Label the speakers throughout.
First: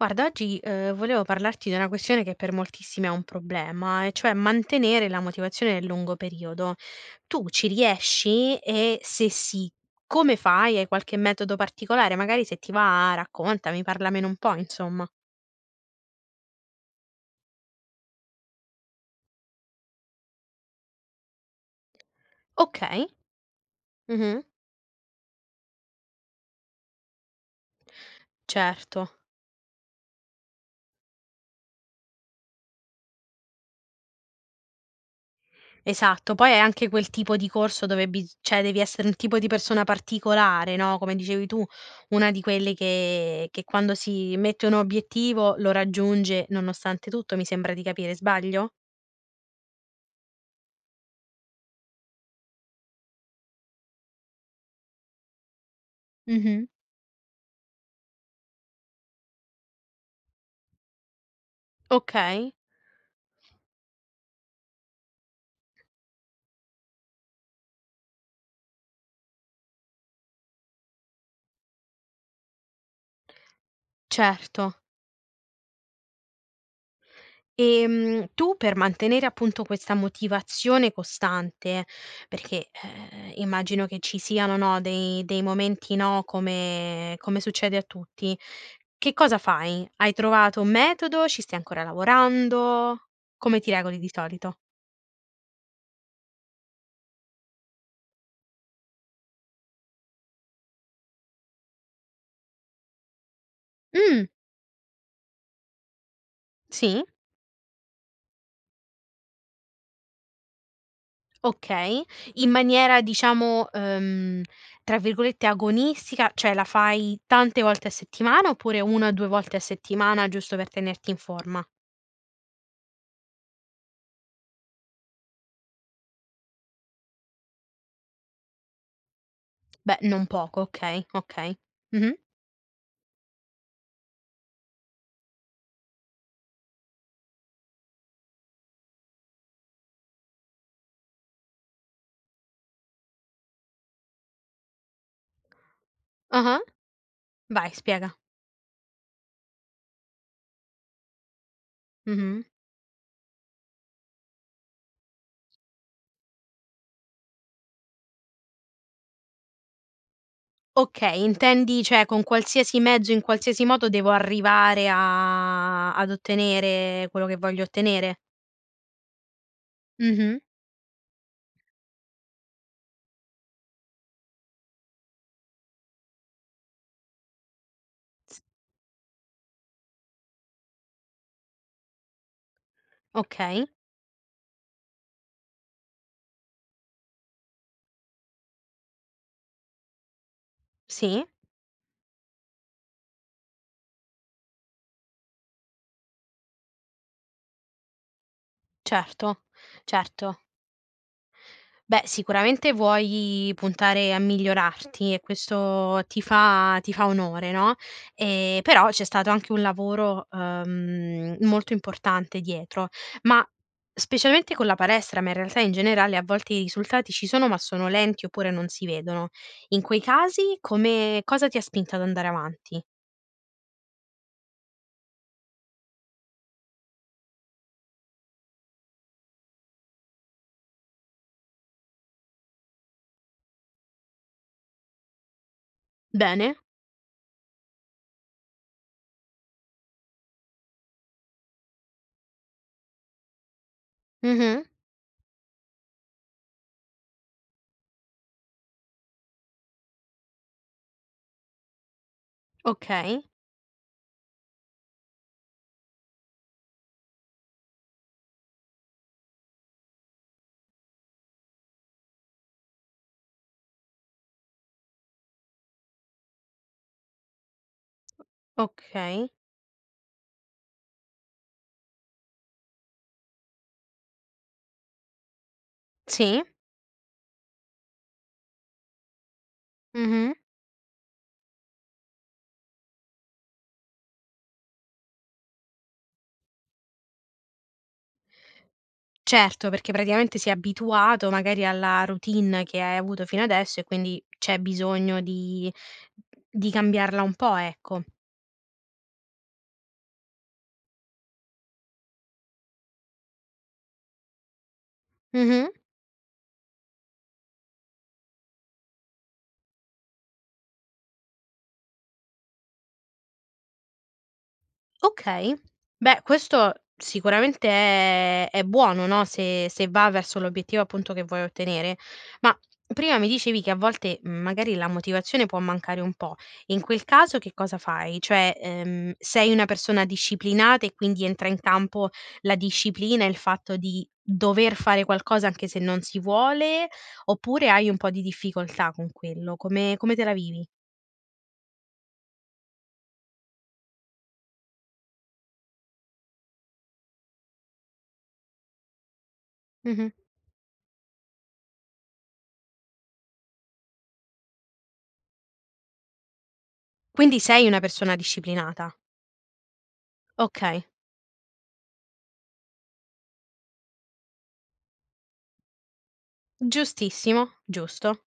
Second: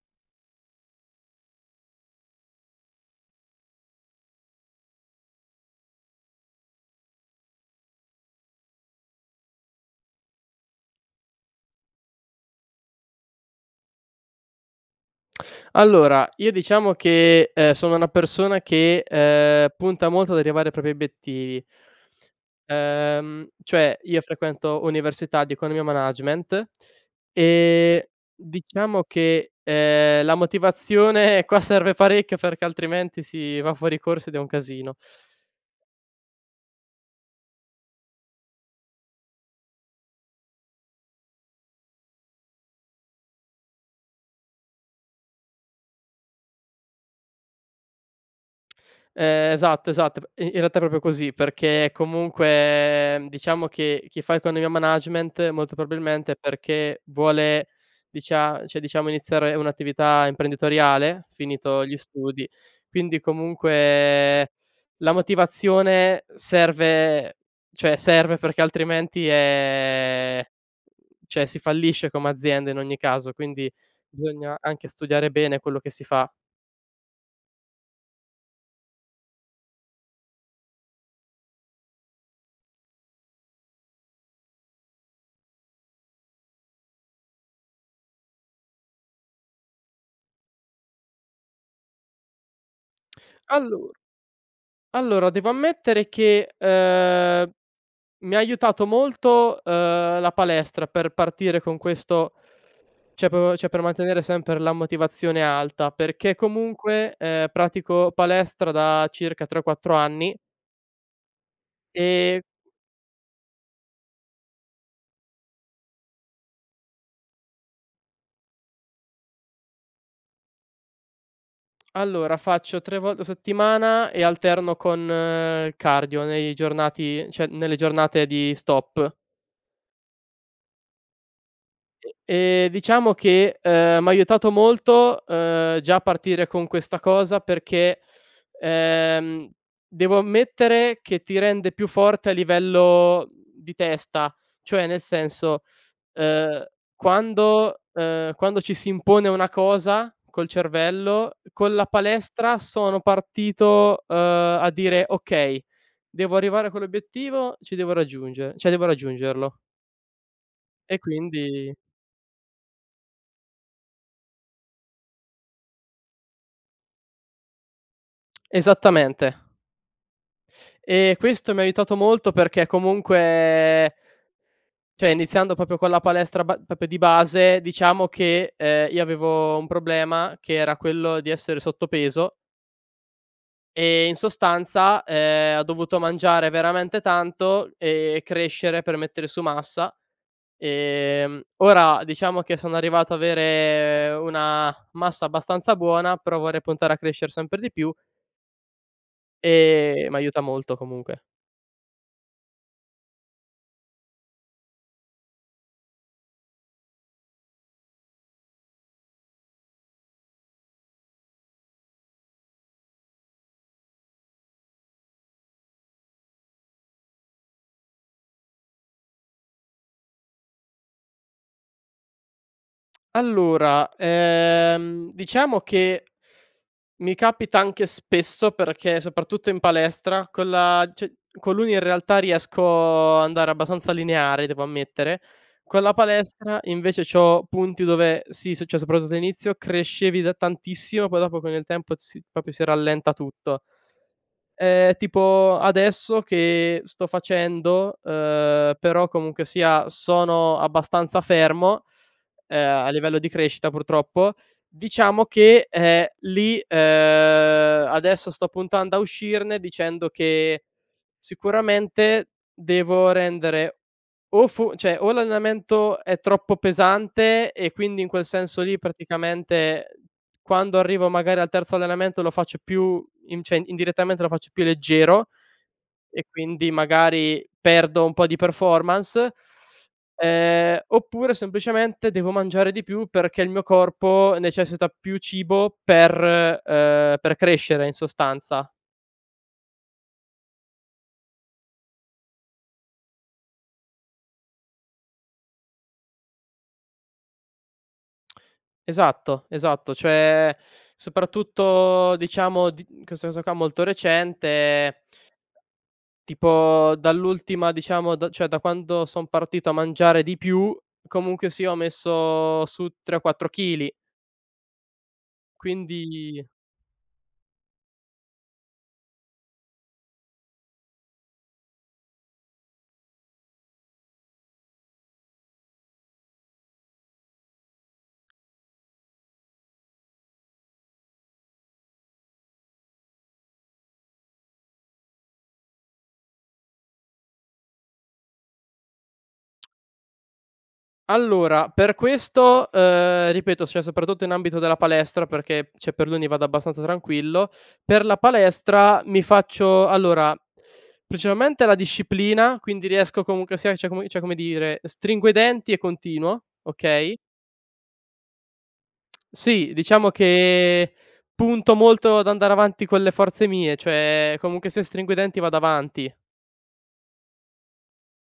Speaker 1: Guarda oggi, ehm, volevo parlarti di una questione che per moltissimi è un problema, e cioè, mantenere la motivazione nel lungo periodo. Tu ci riesci? E se sì, come fai? Hai qualche metodo particolare? Magari se ti va raccontami, parlamene un po' insomma.
Speaker 2: Allora, io diciamo che, ehm, sono una persona che, ehm, punta molto ad arrivare ai propri obiettivi
Speaker 1: Okay.
Speaker 2: ehm, cioè, io
Speaker 1: Mh-mh.
Speaker 2: frequento università di Economia e Management, e diciamo
Speaker 1: Certo.
Speaker 2: che, ehm, la motivazione, qua serve parecchio, perché altrimenti si va fuori corso, ed è un casino.
Speaker 1: Esatto. Poi è anche quel tipo di corso dove bis cioè devi essere un tipo di persona particolare, no, come dicevi tu, una di quelle che che quando si mette un obiettivo lo raggiunge nonostante tutto, mi sembra di capire. Sbaglio?
Speaker 2: Ehm, esatto, esatto. P in in realtà è proprio così perché, comunque, diciamo che chi fa Economia e Management, molto probabilmente è
Speaker 1: Mh-mh.
Speaker 2: perché, vuole dicia cioè diciamo, iniziare un'attività imprenditoriale finito gli studi.
Speaker 1: Okay.
Speaker 2: Quindi, comunque, la motivazione serve cioè, serve perché altrimenti, ehm, cioè si fallisce come azienda in ogni caso. Quindi, bisogna
Speaker 1: Certo.
Speaker 2: anche studiare bene quello che si fa.
Speaker 1: Ehm, tu per mantenere appunto questa motivazione costante, perché, ehm, immagino che ci siano, no, dei dei momenti no, come come succede a tutti, che cosa fai? Hai trovato un metodo, ci stai ancora lavorando? Come ti
Speaker 2: Allor
Speaker 1: regoli di solito?
Speaker 2: allora, devo ammettere che, ehm, mi ha aiutato molto, uhm, la palestra per partire con questo cioè p cioè per mantenere
Speaker 1: Mh.
Speaker 2: sempre la motivazione alta, perché
Speaker 1: Sì.
Speaker 2: comunque, ehm, pratico palestra da circa 3, 4 anni
Speaker 1: Okay.
Speaker 2: E
Speaker 1: In maniera diciamo, uhm, tra virgolette "agonistica", cioè, la fai tante volte a settimana, oppure 1-2 volte a settimana giusto per tenerti in forma?
Speaker 2: Allora faccio 3 volte a settimana e alterno con cardio nei giornati cioè nelle giornate di stop.
Speaker 1: Beh, non poco, okay, okay.
Speaker 2: E
Speaker 1: Mh-mh.
Speaker 2: ehm, diciamo che, ehm, mi ha aiutato molto, uhm, già a partire con questa cosa perché, ehm, devo ammettere che ti rende più forte a livello, uhm, di testa. Cioè nel senso,
Speaker 1: Ah-ah.
Speaker 2: ehm,
Speaker 1: Vai
Speaker 2: quando
Speaker 1: spiega.
Speaker 2: ehm, quando ci si impone una cosa col cervello con la
Speaker 1: Mh-mh.
Speaker 2: palestra sono partito, uhm, a dire: "Okay devo arrivare a quell'obiettivo, ci devo raggiungere cioè devo raggiungerlo" E
Speaker 1: Okay,
Speaker 2: quindi
Speaker 1: intendi cioè con qualsiasi mezzo, in qualsiasi modo, devo arrivare a ad ottenere quello che voglio ottenere?
Speaker 2: Esattamente.
Speaker 1: Mh-mh.
Speaker 2: E questo mi ha aiutato molto, perché comunque cioè iniziando proprio con la palestra ba proprio di base, diciamo
Speaker 1: S
Speaker 2: che, ehm, io avevo un problema, che era quello di essere sottopeso
Speaker 1: Okay.
Speaker 2: e in sostanza, ehm, ho dovuto mangiare veramente tanto, e crescere per mettere su massa.
Speaker 1: Sì.
Speaker 2: Ehm, ora diciamo che sono arrivato a avere una massa abbastanza buona, però vorrei puntare a crescere sempre di più
Speaker 1: Certo.
Speaker 2: ehm, mi
Speaker 1: Certo.
Speaker 2: aiuta molto comunque.
Speaker 1: Beh, sicuramente vuoi puntare a migliorarti e questo ti fa ti fa onore no, ehm, però c'è stato anche un lavoro, ehm, molto importante dietro, ma specialmente con la palestra, ma, in realtà in generale a volte i risultati ci sono, ma sono lenti, oppure non si vedono. In quei casi, come cosa ti ha spinto ad andare avanti?
Speaker 2: Allora, ehm, diciamo che, mi capita anche spesso, perché soprattutto in palestra, con la cio con l'uni in realtà riesco ad andare abbastanza lineare devo ammettere. Con la
Speaker 1: Bene.
Speaker 2: palestra invece, c'ho punti dove, sì successo soprattutto all'inizio crescevi da tantissimo, poi dopo, con il tempo si proprio si rallenta tutto.
Speaker 1: Mh-mh.
Speaker 2: Ehm, tipo adesso che sto facendo uhm, però comunque sia sono abbastanza fermo, ehm, a livello
Speaker 1: Okay.
Speaker 2: di crescita purtroppo, diciamo che, ehm, lì, ehm, adesso sto puntando a uscirne, dicendo che sicuramente devo rendere o fo cioè o l'allenamento è troppo pesante, e quindi in quel senso lì,
Speaker 1: Okay.
Speaker 2: praticamente, quando arrivo magari al terzo allenamento lo faccio più in cioè indirettamente lo faccio più leggero, e
Speaker 1: Sì.
Speaker 2: quindi magari perdo un po' di performance
Speaker 1: Mh-mh.
Speaker 2: ehm, oppure semplicemente devo mangiare di più, perché il mio corpo necessita più cibo per uhm, per crescere in sostanza.
Speaker 1: Certo, perché praticamente si è abituato magari alla routine che hai avuto fino adesso, e quindi c'è bisogno di di cambiarla un po' ecco.
Speaker 2: Esatto, esatto. Cioè soprattutto diciamo di in questo caso qua, molto recente
Speaker 1: Mh-mh.
Speaker 2: tipo dall'ultima diciamo da cioè da quando son partito a mangiare di più, comunque sia ho messo su 3 o 4 chili
Speaker 1: Okay. Beh
Speaker 2: quindi
Speaker 1: questo sicuramente è è buono no. Se se va verso l'obiettivo appunto che vuoi ottenere. Ma, prima mi dicevi che a volte, mhmm, magari la motivazione può mancare un po'. In quel caso che cosa fai? Cioè, ehm, sei una persona disciplinata, e quindi entra in campo la disciplina, il fatto di dover fare qualcosa anche se non si vuole, oppure hai un po' di difficoltà con quello. Come come te la vivi?
Speaker 2: Allora, per questo, uhm, ripeto, cioè soprattutto in ambito della palestra perché cioè per l'uni vado abbastanza tranquillo. Per la palestra, mi faccio,
Speaker 1: Mh-mh.
Speaker 2: allora principalmente la disciplina, quindi riesco comunque sia cioè come cioè come dire, stringo i denti e continuo, okay
Speaker 1: Quindi sei una persona disciplinata.
Speaker 2: Sì, diciamo
Speaker 1: Okay.
Speaker 2: che, punto molto ad andare avanti con le forze mie, cioè comunque se stringo i denti vado avanti.
Speaker 1: Giustissimo. Giusto.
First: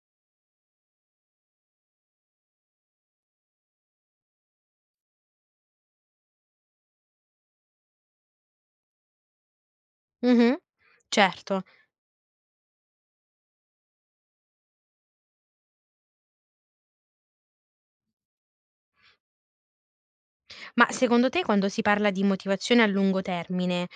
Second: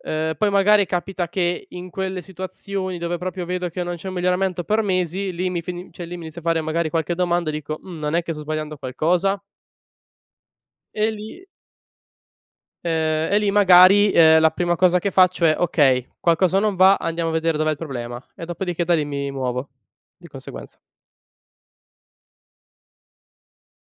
Speaker 2: Uhm, poi magari capita che in quelle situazioni, dove proprio vedo che non c'è un miglioramento per mesi, lì mi fi cioè lì mi inizio a fare magari qualche domanda, e dico: "Mhmm, non è che sto sbagliando qualcosa?"
Speaker 1: Mh-mh.
Speaker 2: E lì
Speaker 1: Certo.
Speaker 2: ehm e lì magari, ehm, la prima cosa che faccio è: "Okay, qualcosa non va, andiamo a vedere dov'è il problema", e dopodiché da lì mi muovo di conseguenza.
Speaker 1: Ma, secondo te quando si parla di motivazione a lungo termine,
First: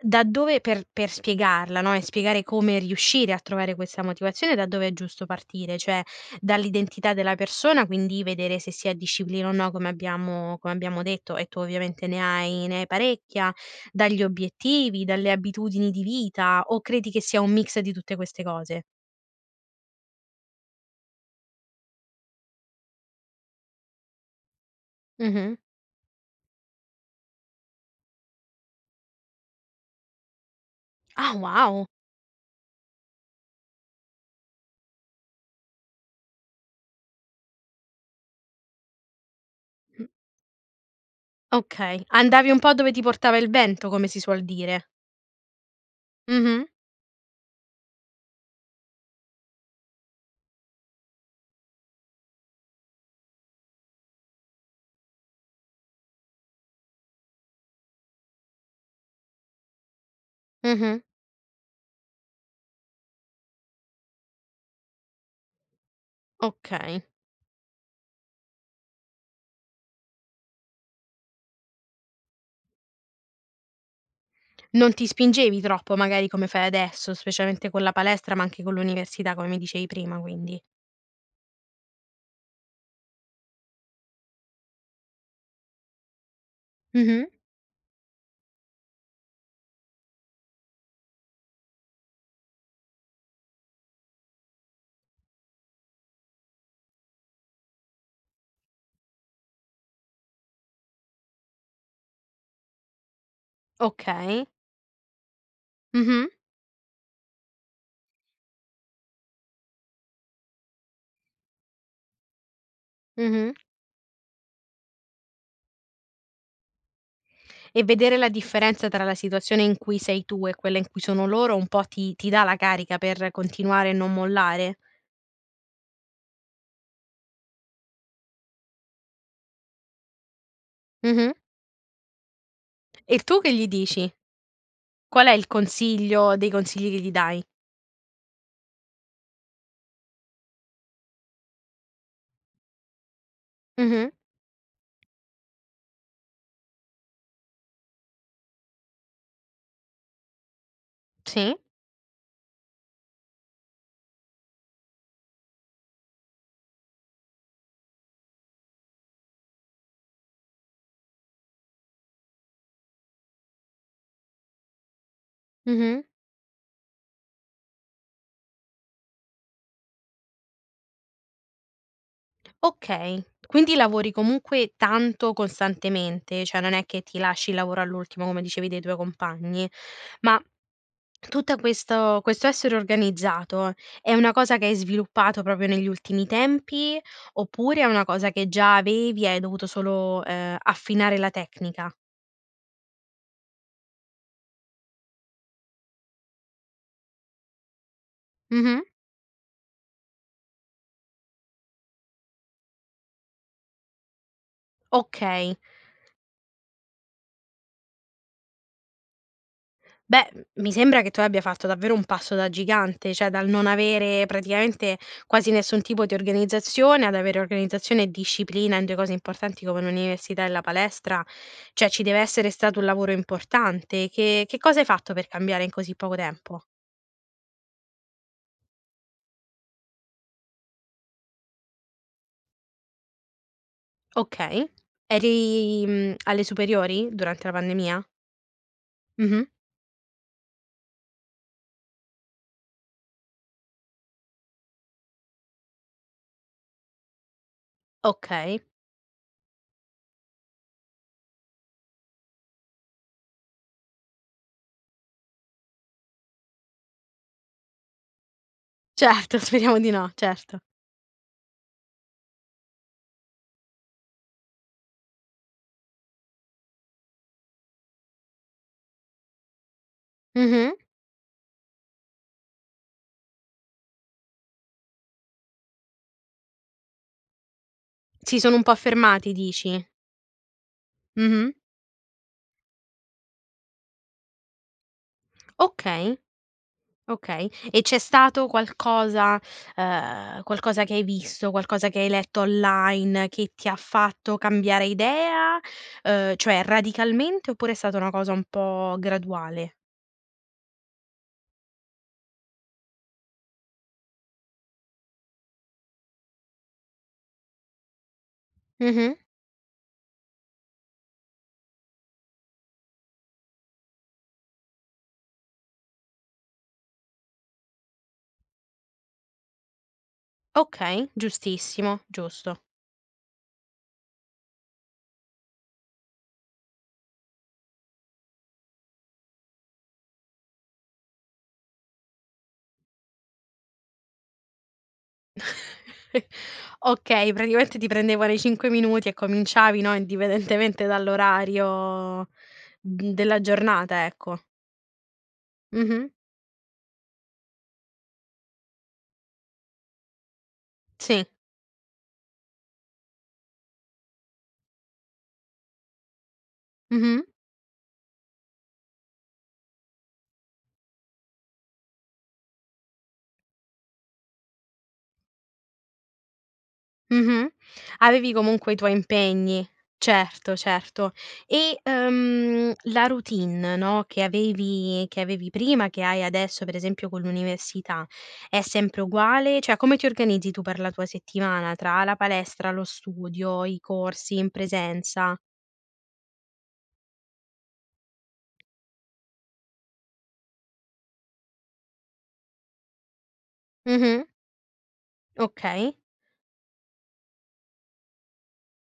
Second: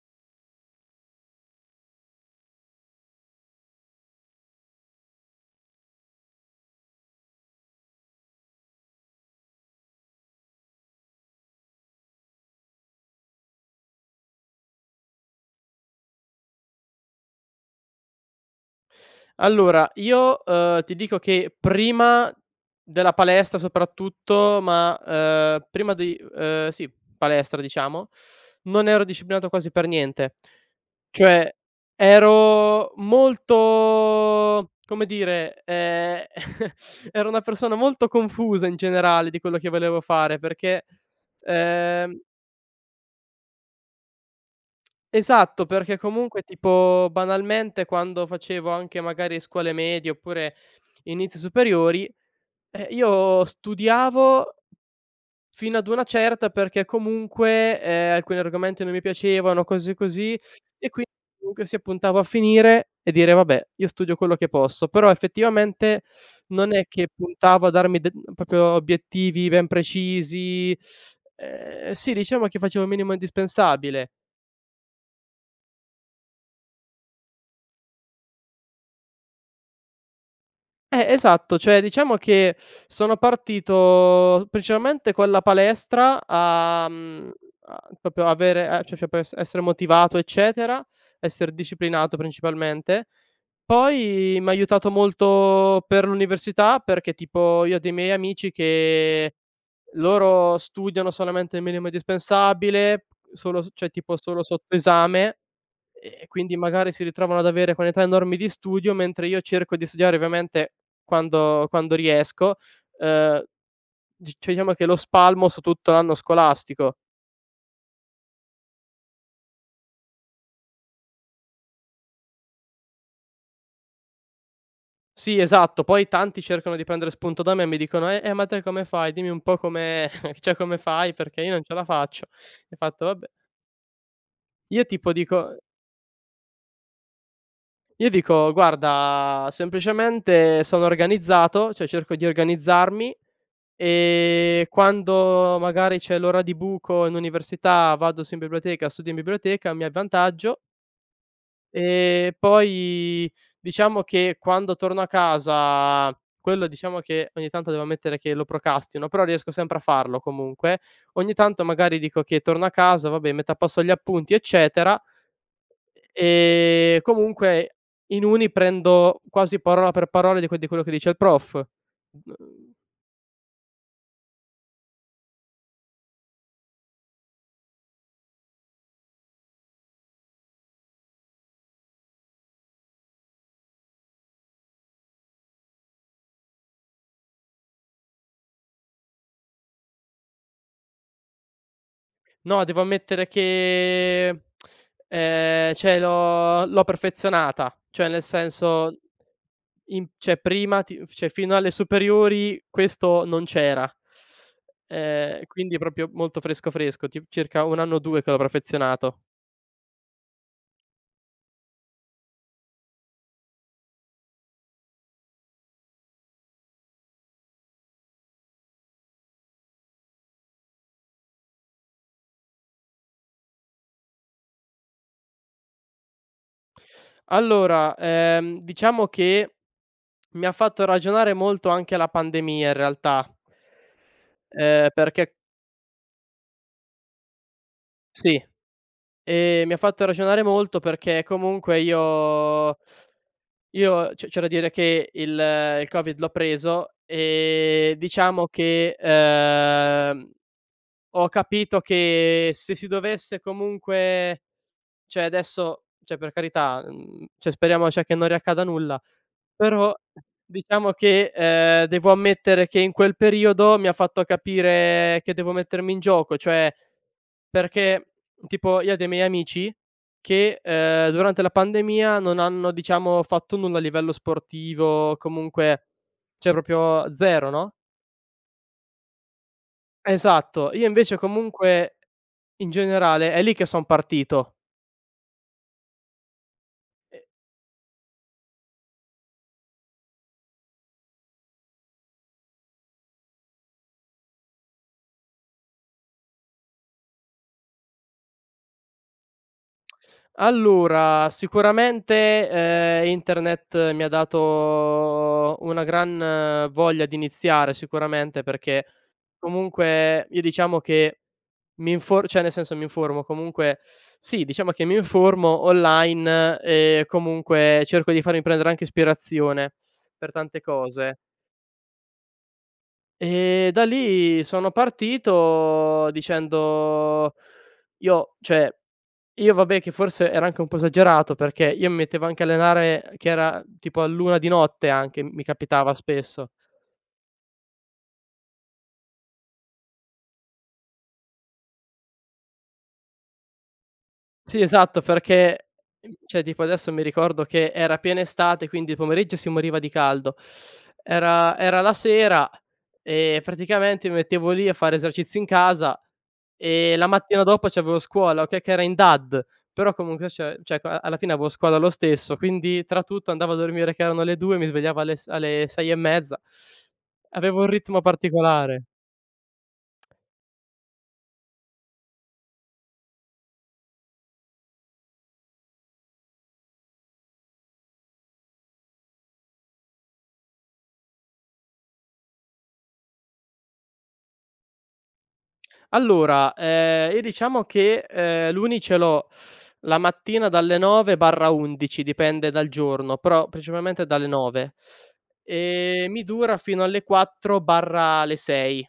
Speaker 1: da dove per per spiegarla, no, e spiegare come riuscire a trovare questa motivazione da dove è giusto partire. Cioè, dall'identità della persona, quindi vedere, se si ha disciplina o no, come abbiamo come abbiamo detto, e tu ovviamente ne hai ne hai parecchia dagli obiettivi, dalle abitudini di vita, o credi che sia un mix di tutte queste cose?
Speaker 2: Allora io, ehm, ti dico che prima della palestra soprattutto ma,
Speaker 1: Mh-mh.
Speaker 2: ehm, prima di ehm, sì palestra, diciamo non ero disciplinato quasi per niente.
Speaker 1: Ah.
Speaker 2: Cioè,
Speaker 1: Wow!
Speaker 2: ero molto come dire, ehm, ero una persona molto confusa in generale, di quello che volevo
Speaker 1: Mh
Speaker 2: fare, perché
Speaker 1: Okay,
Speaker 2: ehm
Speaker 1: andavi un po' dove ti portava il vento come si suol dire.
Speaker 2: Esatto, perché comunque,
Speaker 1: Mh-mh.
Speaker 2: tipo banalmente, quando facevo, anche magari, scuole medie, oppure inizio superiori, eh, io studiavo, fino ad una certa, perché comunque, ehm, alcuni argomenti non mi piacevano, o cose così, e
Speaker 1: Mh-mh.
Speaker 2: quindi comunque sia puntavo a finire e dire: "Vabbè, io studio quello che posso". Però effettivamente non è
Speaker 1: Okay.
Speaker 2: che puntavo a darmi de proprio obiettivi ben precisi ehm, sì diciamo che facevo minimo indispensabile.
Speaker 1: Non ti spingevi troppo, magari come fai adesso, specialmente con la palestra, ma anche con l'università, come mi dicevi prima, quindi.
Speaker 2: Eh, esatto cioè, diciamo che, sono partito principalmente con la palestra a
Speaker 1: Mh-mh.
Speaker 2: mhmm, a proprio avere c c cioè p esse essere motivato, eccetera, esser disciplinato principalmente. Poi m' ha aiutato molto per l'università, perché tipo io ho dei miei amici che, loro studiano solamente il minimo indispensabile solo s cioè, tipo solo
Speaker 1: Okay.
Speaker 2: sotto esame, e
Speaker 1: Mh-mh.
Speaker 2: e quindi magari si ritrovano ad avere quantità enormi di studio, mentre io cerco di studiare ovviamente quando quando riesco ehm,
Speaker 1: Mh-mh.
Speaker 2: c cioè diciamo che lo spalmo su tutto l'anno scolastico.
Speaker 1: E vedere la differenza tra la situazione in cui sei tu, e quella in cui sono loro, un po' ti ti dà la carica per continuare e non mollare?
Speaker 2: Sì, esatto, poi tanti cercano di prendere spunto da me, e mi dicono: "Eh eh, ma te come fai? Dimmi un po' come cioè come fai
Speaker 1: Mh-mh.
Speaker 2: perché, io non ce la faccio". Ho fatto:
Speaker 1: E
Speaker 2: "Vabbè"
Speaker 1: tu che gli dici?
Speaker 2: Io tipo
Speaker 1: Qual è il
Speaker 2: dico
Speaker 1: consiglio dei consigli che gli dai?
Speaker 2: io dico: "Guarda, semplicemente sono organizzato cioè cerco di organizzarmi,
Speaker 1: Mh-mh.
Speaker 2: e quando magari c'è l'ora di buco in università, vado su in biblioteca, studio in biblioteca, mi avvantaggio"
Speaker 1: Sì.
Speaker 2: ehm, poi, diciamo che quando torno a casa quello diciamo che ogni tanto, devo ammettere che lo procrastino, però riesco sempre a farlo comunque. Ogni tanto magari dico che torno a casa, vabbè metto a posto gli appunti, eccetera
Speaker 1: Mh-mh.
Speaker 2: e comunque in uni prendo quasi parola per parola di que di quello che dice il prof, uhm
Speaker 1: Okay. Quindi lavori comunque tanto costantemente. Cioè non è che ti lasci il lavoro all'ultimo come dicevi dei tuoi compagni. Ma, tutta questo questo essere organizzato, è una cosa che hai sviluppato proprio negli ultimi tempi, oppure è una cosa che già avevi hai dovuto solo, ehm, affinare la tecnica?
Speaker 2: No, devo ammettere che, ehm, cioè l'ho l'ho perfezionata. Cioè, nel
Speaker 1: Mh-mh.
Speaker 2: senso in cioè prima ti cioè fino alle superiori questo non c'era. Ehm,
Speaker 1: Okay.
Speaker 2: quindi proprio molto fresco, fresco, tip circa 1 anno o 2 che l'ho perfezionato.
Speaker 1: Beh, mi sembra che tu abbia fatto davvero un passo da gigante, cioè dal non avere praticamente quasi nessun tipo di organizzazione, ad avere organizzazione e disciplina, in 2 cose importanti come l'università e la palestra Cioè ci deve essere stato un lavoro importante. Che che cosa hai fatto per cambiare in così poco tempo?
Speaker 2: Allora, ehm, diciamo che, mi ha fatto ragionare molto anche la pandemia in realtà
Speaker 1: Okay.
Speaker 2: ehm, perché
Speaker 1: Eri, mhmm, alle superiori, durante la pandemia?
Speaker 2: Sì,
Speaker 1: Mh-mh.
Speaker 2: ehm, mi ha fatto ragionare molto, perché comunque io io c'è c'è da dire che, il il Covid l'ho preso e diciamo
Speaker 1: Okay.
Speaker 2: che, ehm, ho capito che se si dovesse comunque cioè adesso cioè per carità, uhm, cioè speriamo cioè che non riaccada nulla.
Speaker 1: Certo. Speriamo di
Speaker 2: Però
Speaker 1: no, certo.
Speaker 2: diciamo che, ehm, devo ammettere che in quel periodo, mi ha fatto capire che devo mettermi in gioco, cioè perché tipo io ho dei miei amici che,
Speaker 1: Mh-mh.
Speaker 2: ehm, durante la pandemia non hanno, diciamo, fatto nulla a livello sportivo comunque cioè proprio 0 no?
Speaker 1: Si sono un po' fermati, dici?
Speaker 2: Esatto. Io invece
Speaker 1: Mh-mh.
Speaker 2: comunque, in generale è lì che son partito.
Speaker 1: Okay.
Speaker 2: E
Speaker 1: Okay. E c'è stato qualcosa ehm, qualcosa che hai visto, qualcosa che hai letto online, che ti ha fatto cambiare idea, ehm, cioè radicalmente, oppure è stata una cosa un po' graduale?
Speaker 2: Allora, sicuramente, ehm, internet mi ha dato, una gran voglia di iniziare sicuramente, perché
Speaker 1: Mh-mh.
Speaker 2: comunque io, diciamo che mi infor cioè nel senso mi informo comunque sì, diciamo che mi informo online, e comunque cerco di farmi prendere anche ispirazione, per tante
Speaker 1: Okay,
Speaker 2: cose.
Speaker 1: giustissimo, giusto.
Speaker 2: E da lì sono partito, dicendo io cioè io vabbè, che forse ero anche un po' esagerato, perché io mettevo anche a allenare, ehm, che era tipo all'1:00 di notte anche, mi capitava spesso.
Speaker 1: Okay, praticamente ti prendevano i 5 minuti e cominciavi, no, indipendentemente dall'orario d della giornata, ecco.
Speaker 2: Sì, esatto perché
Speaker 1: Mh-mh.
Speaker 2: ehm, cioè tipo adesso mi ricordo che era piena estate, quindi il pomeriggio si moriva di caldo.
Speaker 1: Sì.
Speaker 2: Era era la sera e praticamente mi mettevo lì a fare esercizi in casa, e la
Speaker 1: Mh-mh.
Speaker 2: mattina dopo c'avevo scuola, okay, che era in DAD, però comunque cioè- cioè ca alla fine avevo scuola lo stesso, quindi tra tutto andavo a dormire che erano le 2:00 e mi svegliavo alle s alle 6 e mezza.
Speaker 1: Mh-mh.
Speaker 2: Avevo un ritmo
Speaker 1: Avevi comunque i
Speaker 2: particolare.
Speaker 1: tuoi impegni. Certo, certo. E, uhm, la routine, no, che avevi che avevi prima, che hai adesso, per esempio con l'università, è sempre uguale? Cioè come ti organizzi tu per la tua settimana, tra la palestra, lo studio, i corsi in presenza?
Speaker 2: Allora, ehm, io diciamo che, ehm, l'uni ce l'ho la mattina dalle 9 /11 dipende dal giorno, però principalmente
Speaker 1: Mh-mh.
Speaker 2: dalle 9:00
Speaker 1: Okay.
Speaker 2: e mi dura fino alle 4/le 6:00.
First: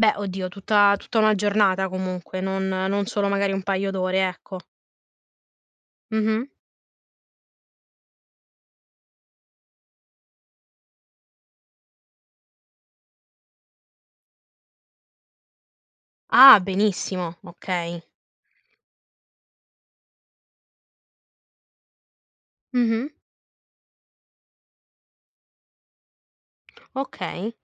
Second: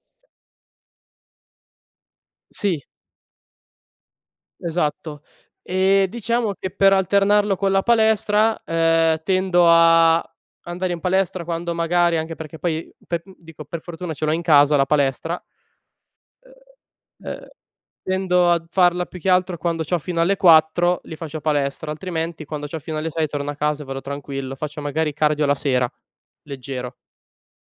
Speaker 1: Beh, oddio tutta tutta 1 giornata comunque non
Speaker 2: Sì.
Speaker 1: non solo magari un paio d'ore, ecco.
Speaker 2: Esatto. Ehm,
Speaker 1: Mh-mh.
Speaker 2: diciamo che, per alternarlo con la palestra, ehm, tendo a andare in palestra quando magari anche perché poi pe d dico per fortuna ce l'ho in casa la palestra.
Speaker 1: Ah,
Speaker 2: Uhm
Speaker 1: benissimo.
Speaker 2: uhm,
Speaker 1: Okay.
Speaker 2: tendo a d farla più che altro quando c'ho fino alle 4:00 lì faccio palestra, altrimenti, quando c'ho fino
Speaker 1: Mh-mh.
Speaker 2: alle 6:00 torno a casa e vado tranquillo. Faccio magari cardio la sera, leggero.
Speaker 1: Okay.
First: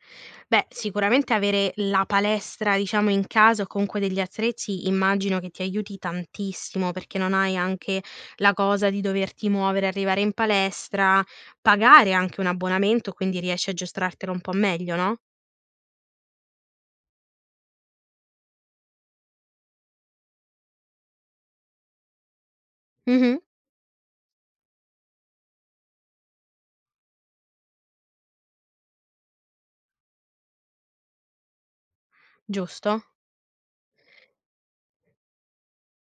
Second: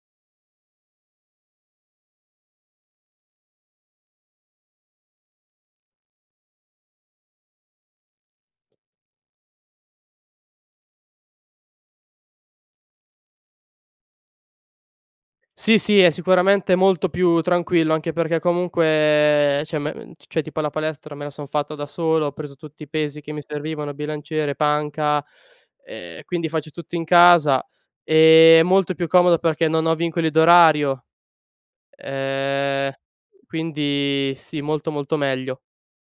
Speaker 1: Beh, sicuramente avere la palestra, diciamo in casa, o comunque degli attrezzi immagino che ti aiuti tantissimo, perché non hai anche la cosa di doverti muovere e arrivare in palestra, pagare anche un abbonamento quindi riesci a giostrartelo un po' meglio, no?
Speaker 2: Sì, sì, è sicuramente molto più tranquillo, anche perché comunque cioè me ehm, cioè tipo la palestra me la son fatta da solo, ho preso tutti i pesi che mi
Speaker 1: Mh-mh.
Speaker 2: servivano, bilanciere, panca, ehm, quindi faccio tutto in casa, ehm, è molto più comodo, perché non ho vincoli d'orario; ehm,
Speaker 1: Giusto.
Speaker 2: quindi sì molto, molto meglio.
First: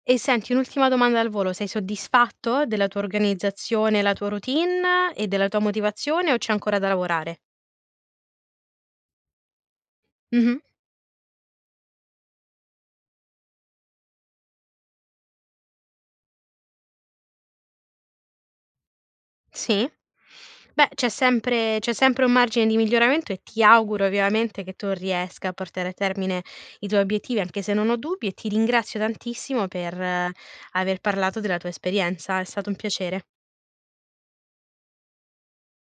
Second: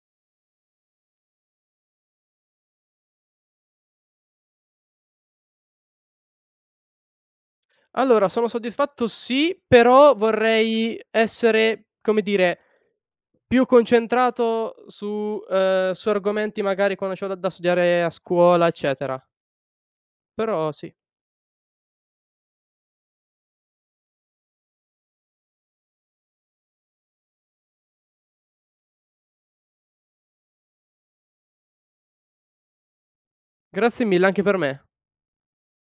Speaker 1: E senti un'ultima domanda al volo, sei soddisfatto della tua organizzazione, la tua routine e della tua motivazione o c'è ancora da lavorare?
Speaker 2: Allora sono soddisfatto sì, però
Speaker 1: Mh-mh.
Speaker 2: vorrei essere, come dire, più concentrato su ehm, su argomenti magari quando c'ho da da studiare a scuola, eccetera
Speaker 1: Sì.
Speaker 2: però
Speaker 1: Beh,
Speaker 2: sì.
Speaker 1: c'è sempre c'è sempre un margine di miglioramento e ti auguro vivamente che tu riesca a portare a termine i tuoi obiettivi, anche se non ho dubbi, e ti ringrazio tantissimo per aver parlato della tua esperienza. È stato un piacere.
Speaker 2: Grazie mille, anche per me.